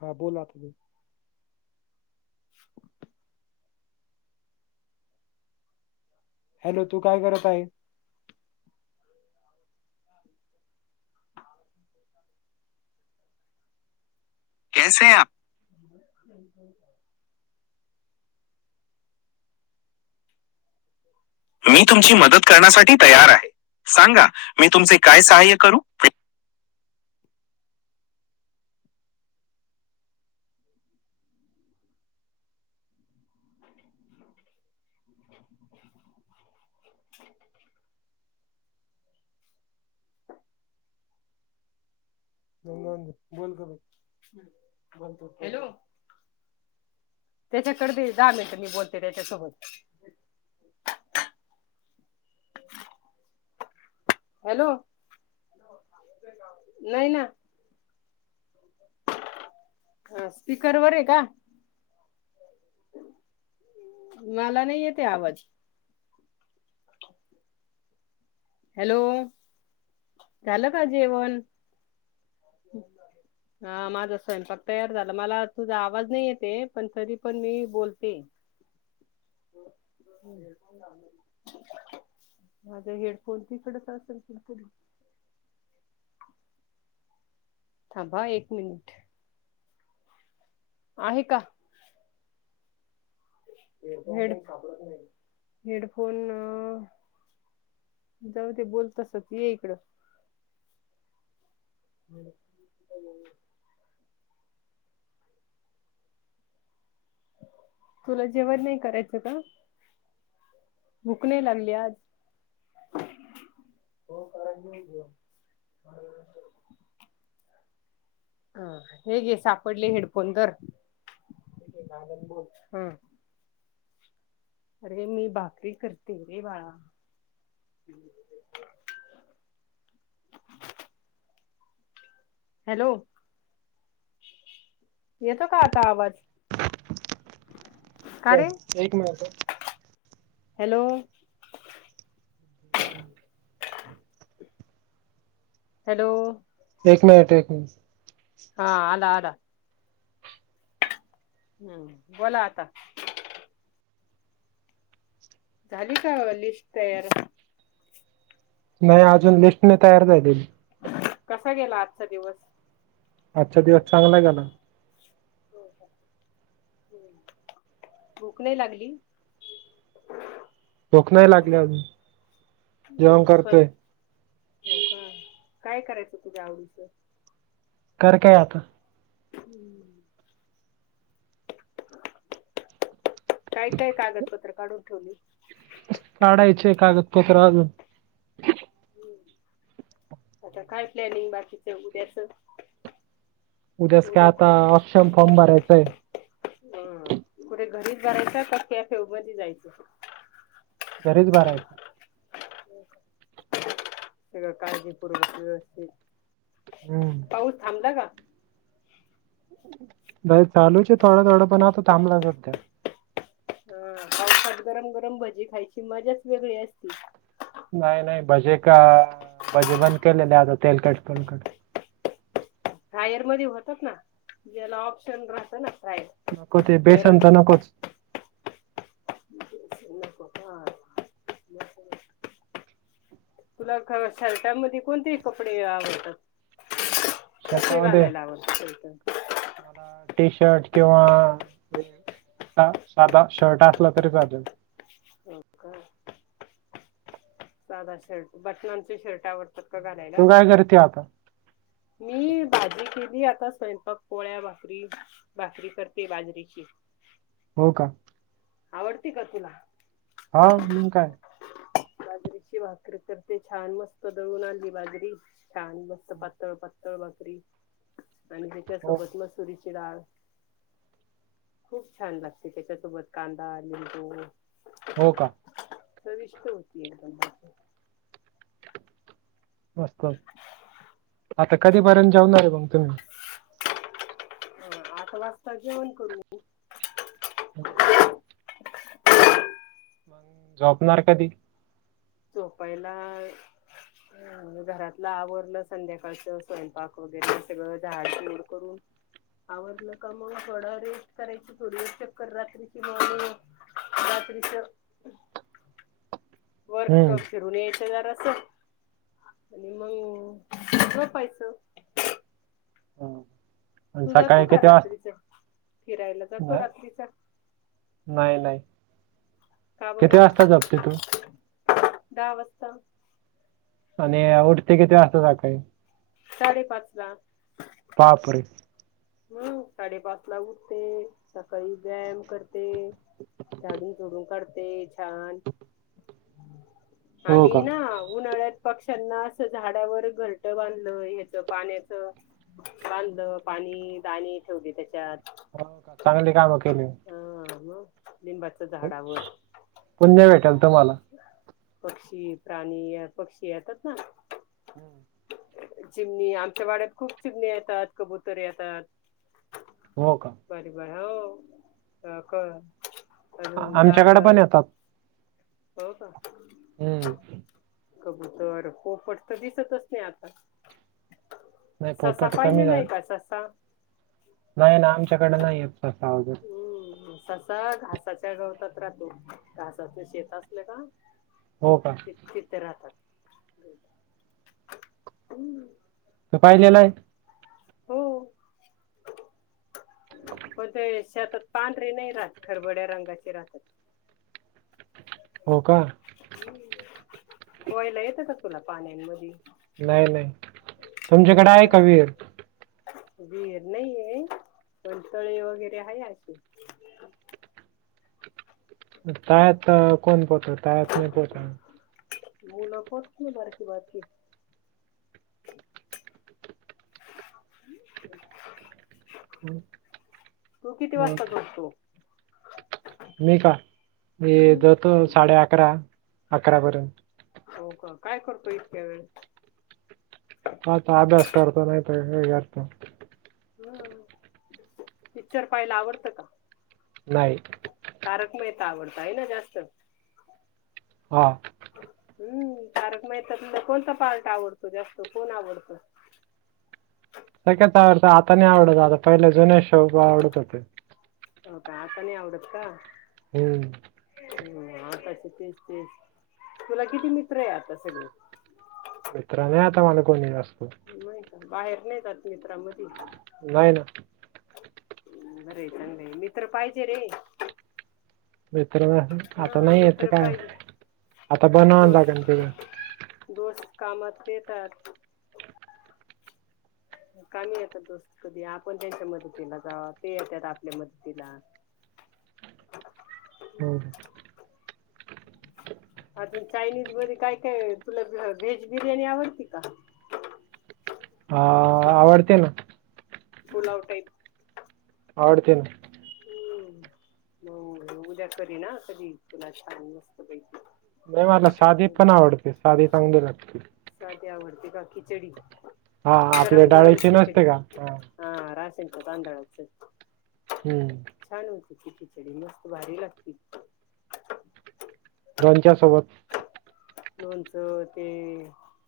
हा बोला तुम्ही [unintelligible] हॅलो, तू काय करत आहे? कैसे हे आप? हम् हम. मी तुमची मदत करण्यासाठी तयार आहे सांगा मी तुमचे काय सहाय्य करू. [unintelligible] बंद कर, बंद कर ते हॅलो. त्याच्याकड दहा मिनिट मी बोलते त्याच्यासोबत. हॅलो नाही ना. हा स्पीकर वर आहे का? मला नाही येते आवाज. हॅलो, झालं का जेवण? हा माझा स्वयंपाक तयार झाला मला तुझा आवाज नाही येते पण तरी पण मी बोलते. माझ हे डफोन तीकडच असेल तर बग. थांबा एक मिनिट. आहे का? Head headphone. जाऊ दे बोल तसतच ये इकडं. हम्. तुला जेवण नाही करायचं का? भुक नाही लागली आज? हो करायचं की जेवण [unintelligible] ह हे घे सापडले हेडफोन धर, हे घालून बोल हा. अरे मी भाकरी करते रे बाळा. हॅलो, येतो का आता आवाज? एक मिनट ह. हॅलो हॅलो एक मिनिट एक मिनिट. हा आला आला. हम्म, बोला आता. झाली का लिस्ट तयार? नाही अजून लिस्ट नाही तयार झालेली. कसा गेला आजचा दिवस? आजचा दिवस चांगला गेला. भूक नाही लागली? भूक नाही लागली अजून. य जेवण हो करतोय का. काय करायच तुझ्या आवडीच? कर काय आता. हम्म काय काय कागदपत्र काढून ठेवली? काढायचे कागदपत्र अजून. आता काय प्लॅनिंग बाकीचं उद्याच? उद्याच काय आता ऑप्शन फॉर्म भरायचंय. ह, कुठे घरीच भरायचं का कॅफे व मधी जायचं? घरीच भरायचं. सगळं काळजीपूर्व व्यवस्थित हम्म पाऊस थांबला का? बाहेर चालू आहे थोडं थोडं पण आता थांबला सध्या. हा पावसात गरम गरम भजी खायची मजाच वेगळी असती. नाही नाही भजे का भजे बंद केलेले आता तेलकट तुलकट. फ्रायर मध्ये होतात ना ज्याला ऑप्शन राहतं ना फ्रायर. नको ते बेसन च नकोत. नको का? [inaudible] तुला शर्टामध्ये कोणते कपडे आवडतात? कसे शर्टामध्ये घालायला आवडत शर्ट. मला टी शर्ट किंवा साधा शर्ट असला तरी चालेल. हो का. साधा शर्ट बटनांचे शर्ट आवडतात. तू काय करते आता? मी भाजी केली आता स्वयंपाक पोळ्या, भाकरी, भाकरी करते बाजरीेची. हो का? आवडती का तुला? हा मग काय. बाजरीची भाकरी करते ते छान मस्त दळून आणली बाजरी. छान मस्त पातळ पातळ भाकरी आणि हो हच्यासोबत मस्त तुरीची डाळ खूप छान लागते त्याच्यासोबत. कांदा, लिंबू. हो का. चविष्ट होती एकदम. मस्त आता कधीपर्यंत जाऊन आहे मंग तुम्ही. आठ वाजता जेवण करू. [inaudible] मग झोपणार कधी झोपायला अ घरातलं आवरलं संध्याकाळच स्वयंपाक वगैरे सगळं झाड सलोर करून. आवडलं का मग थोडा रेस्ट करायची थोडी चक्कर रात्री कि म रात्रीच हम्म व्हय फिरून यायच जर अस आणि मग झोपायच. ह तू जातो का रात्रीच फिरायला जातो ना- रात्रीचा. नाही नाही काबर किती वाजता झोपते तू दहा वाजता आणि उठते किती वाजता सकाळी. साडेपाच वाजता. पाच. हम्म साडेपाच ला उठते सकाळी व्यायाम करते. झाडुन लोटुन काडते छान हो का आम्ही ना हो उन्हाळ्यात. पक्ष्यांना असं झाडावर घरट बांधलं ह्याच पाण्याच. [unintelligible] पाणी, दाणे ठेवले त्याच्यात. [unintelligible] चांगली काम केली. [unintelligible] [unintelligible] पक्षी, प्राणी, पक्षी येतात ना हा. चिमणी. आमच्या वाड्यात खूप चिमण्या येतात, कबुतर येतात. हो का? पर हो [unintelligible] आमच्याकड पण येतात. हो का? हम्म. कबूतर, पोपट तर दिसतच नाही आता. नाही ससा पोपट कमी पाहिलेला हाय झालं का ससा? नाही ना, आमच्याकडे नाहीयेतं ससा अजून. हम्म. ससा घासाच्या गवतात राहतो. घासाच शेत असलं का हो का? तिथं राहतात. [unintelligible] त पाहिलेलाय? पण ते शेतात पांढरे नाही राहत, खरबड्या रंगाचे राहतात. हो का? हम्म, पोहायला येत का तुला पाण्यांमधी? नाही नाही. तुमच्याकडे आहे का विहीर? विहीर नाहीये, पण तळे वगैरे हाय अशे. तळ्यात कोण पोहत? तळ्यात नाही पोहता [unintelligible] तू किती अ, वाजता जेवतो? मी का? मी जेवतो साडे अकरा, अकरापर्यंत. हो का? काय करतो इतक्या वेळ? [unintelligible] अभ्यास करतो नाही, तर [unintelligible] करतो. हम्म, पिक्चर पाहायला आवडतं का? नाही. तारक मेहता आवडत आहे ना जास्त? हा. हम्म, तारक मेहतातला कोणता पार्ट आवडतो जास्त? कोण आवडतो? सगळच आवडतं. आता नाही आवडत. आता पहिले जुने शो आवडत होते. हो का? आता नाही आवडतं का? हम्म. ह, आताच तेच तेच. तुला किती मित्र आहे आता सगळी? मित्र नाही आता मला कोणी जास्त. नाही का? बाहेर नाहीे जात मित्रामधी? नाही ना. बरंय चांगलय. मित्र पाहिजे रे. मित्र आता नाही येत काय? आता बनवान लागन पुढं. दोस्त कामात येतात. कामी येतात दोस्त कधी आपण त्यांच्या मदतीला जा ते येतात आपल्या मदतीला. हम्म अजून चायनीज मध्ये काय काय तुला व्हेज बिर्याणी आवडती का? ह.. आवडते ना. पुलाव टाईप. आवडते ना. ह् मग उद्या करीन हा कधी तुला छान मस्त पैकी. नाही मला साधी पण आवडते, साधी चांगली लागते. साधी आवढते का खिचडी? हा हा आपल्या डाळीची नसते का, हा हा राशनच्या तांदळाचं. हम्म. छान होती ती खिचडी मस्त भारी लागती. लोनच्या सोबत. लोनचं ते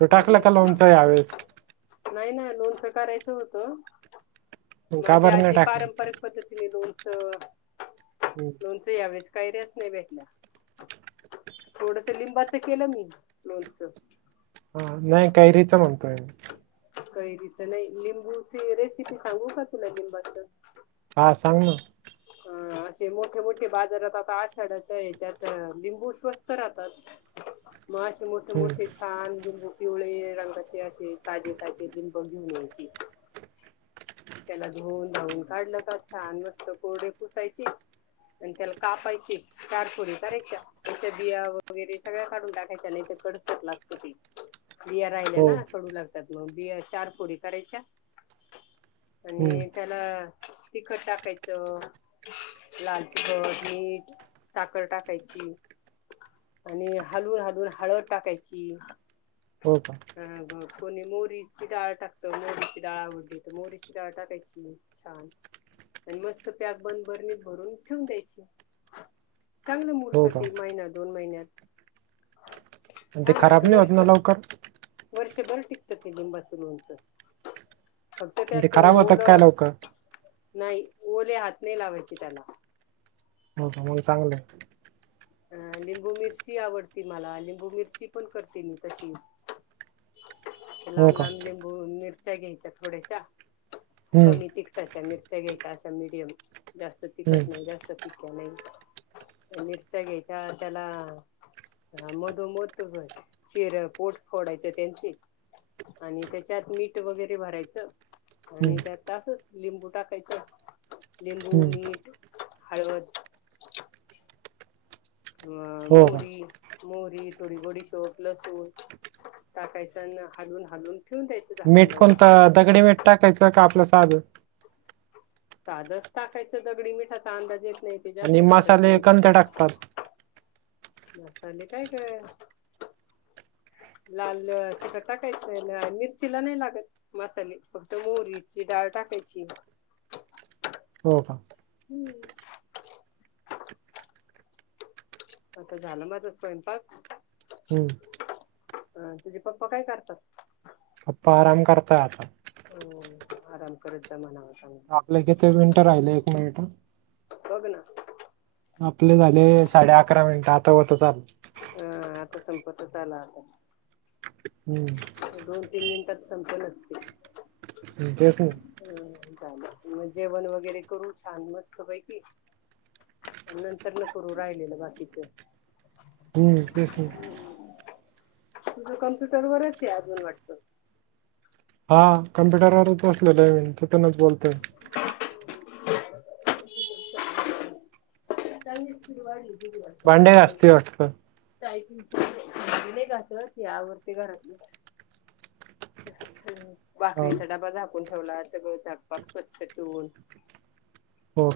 तू टाकल का लोणच हया वेळेस? नाही ना, लोणचं करायचं होतं का माझी बरं नाही आजी टाकलं पारंपरिक पद्धतीने लोनच हम् च यावेळेस कैऱ्याच नाही भेटल्या थोडस लिंबाचं केलं मी लोणच. हा, नाही कैरीच म्हणतोय मी. कैरीच नाही, लिंबूची रेसिपी सांगू का तुला लिंबाच? हा सांग ना. [unintelligible] अ असे मोठे मोठे बाजारात आता आषाढाच्या, ह्याच्यात लिंबू स्वस्त राहतात. मग असे मोठे हम्म मोठे छान लिंबू पिवळे रंगाचे असे ताजे ताजे लिं बू घेऊन यायचे. त्याला धुवन धवून काढलं का, छान मस्त कोरडे पुसायची आणि त्याला कापायची चारफुरी करायच्या त्याच्या बिया वगैरे सगळ्या काढून टाकायच्या नाहीतर कडसर लागत ते बिया राहिल्या हो ना कडू लागतात, मग बिया चार फोडी करायच्या हम्म आणि त्यात अ तिखट टाकायचं लाल तिखट, मीठ साखर टाकायची आणि हलवून हलवून हळद टाकायची. हो का, अ कोणी मोरीची डाळ टाकत मोरीची डाळ आवडली तर मोरीची डाळ टाकायची. हा आणि मस्त प्याक बन बरणीत भरून ठेवून द्यायची. चांगलं मुर्त हो का ते महिना दोन महिन्यात. आणि ते खराब नाही होत ना लवकर? वर्षभर टिकत ते लिंबाच लोणच. फक्त आणि ते त्यात खराब होतात काय ओलं लवकर नाही ओले हात नाही लावायचे त्याला. हो मग चांगलं हाय. अ लिंबू मिरची आवडती मला लिंबू मिरची पण करते मी तशीच. हो लांब का लांब लिंबू मिरच्या घ्यायच्या थोड्याश्या हम्म कमी तिक टाच्या मिरच्या घ्यायच्या असा मिडियम जास्त हम्म तिखट नाही जास्त हे केलं. मिरच्या घ्यायच्या त्याला, हा मधोमध बघ चिऱ्या पोट फोडायचं त्यांची, आणि त्याच्यात मीठ वगैरे भरायचं. हम्म आणि त्यात असच लिंबू टाकायचं. लिंबू, हम्म मीठ, हळद, हो हो. मोहरी, थोडी बडीशोप, लसूण टाकायच. अन हालून हालून ठेवून द्यायची. मीठ कोणत दगडी मीठ टाकायचंय का? आपलं साध. साधच टाकायचं. दगडी मिठाचा अंदाज येत नाही. आणि मसाले कोणते टाकतात? मसाले काय काय लाल तिखट टाकायच. लाल मिरचीला नाही लागत. मसाले. फक्त मोहरीची डाळ टाकायची. हो का. हम्म. आता झालं माझा स्वयंपाक. हम्म अ तुझे पप्पा काय करतात? पप्पा आराम करतात. हो. आराम. करत जा म्हणाव सांग. आपलं किती मिनिटं राहिलंय एक मिनिट अ, बघ ना? मग आपले झाले साडे अकरा मिनिटं आता होतच आलंय. हा आता संपतच आला असेल. हम्म. दोन -तीन मिनिटात संपेलच ते. हम त्यासनी. ह चालेल मग. जेवण वगैरे करू छान मस्त पैकी. नंतर न करू राहिलेलं बाकीच. हम्म. तस होईल. तु कम्प्युटर वरच आहे अजून वाटतं. हा कम्प्युटरवरच बसलेलो आहे. तिथूनच बोलतोय. [unintelligible] वाढली. भांडे घासतय वाटतं. टायपिंग च. भांडे नाही घासत. मी आवरते घरातलच. हम. हो भाकरीचा डबा झाकून ठेवला. सगळं झाक पाक. स्वच्छ ठेवून. हो.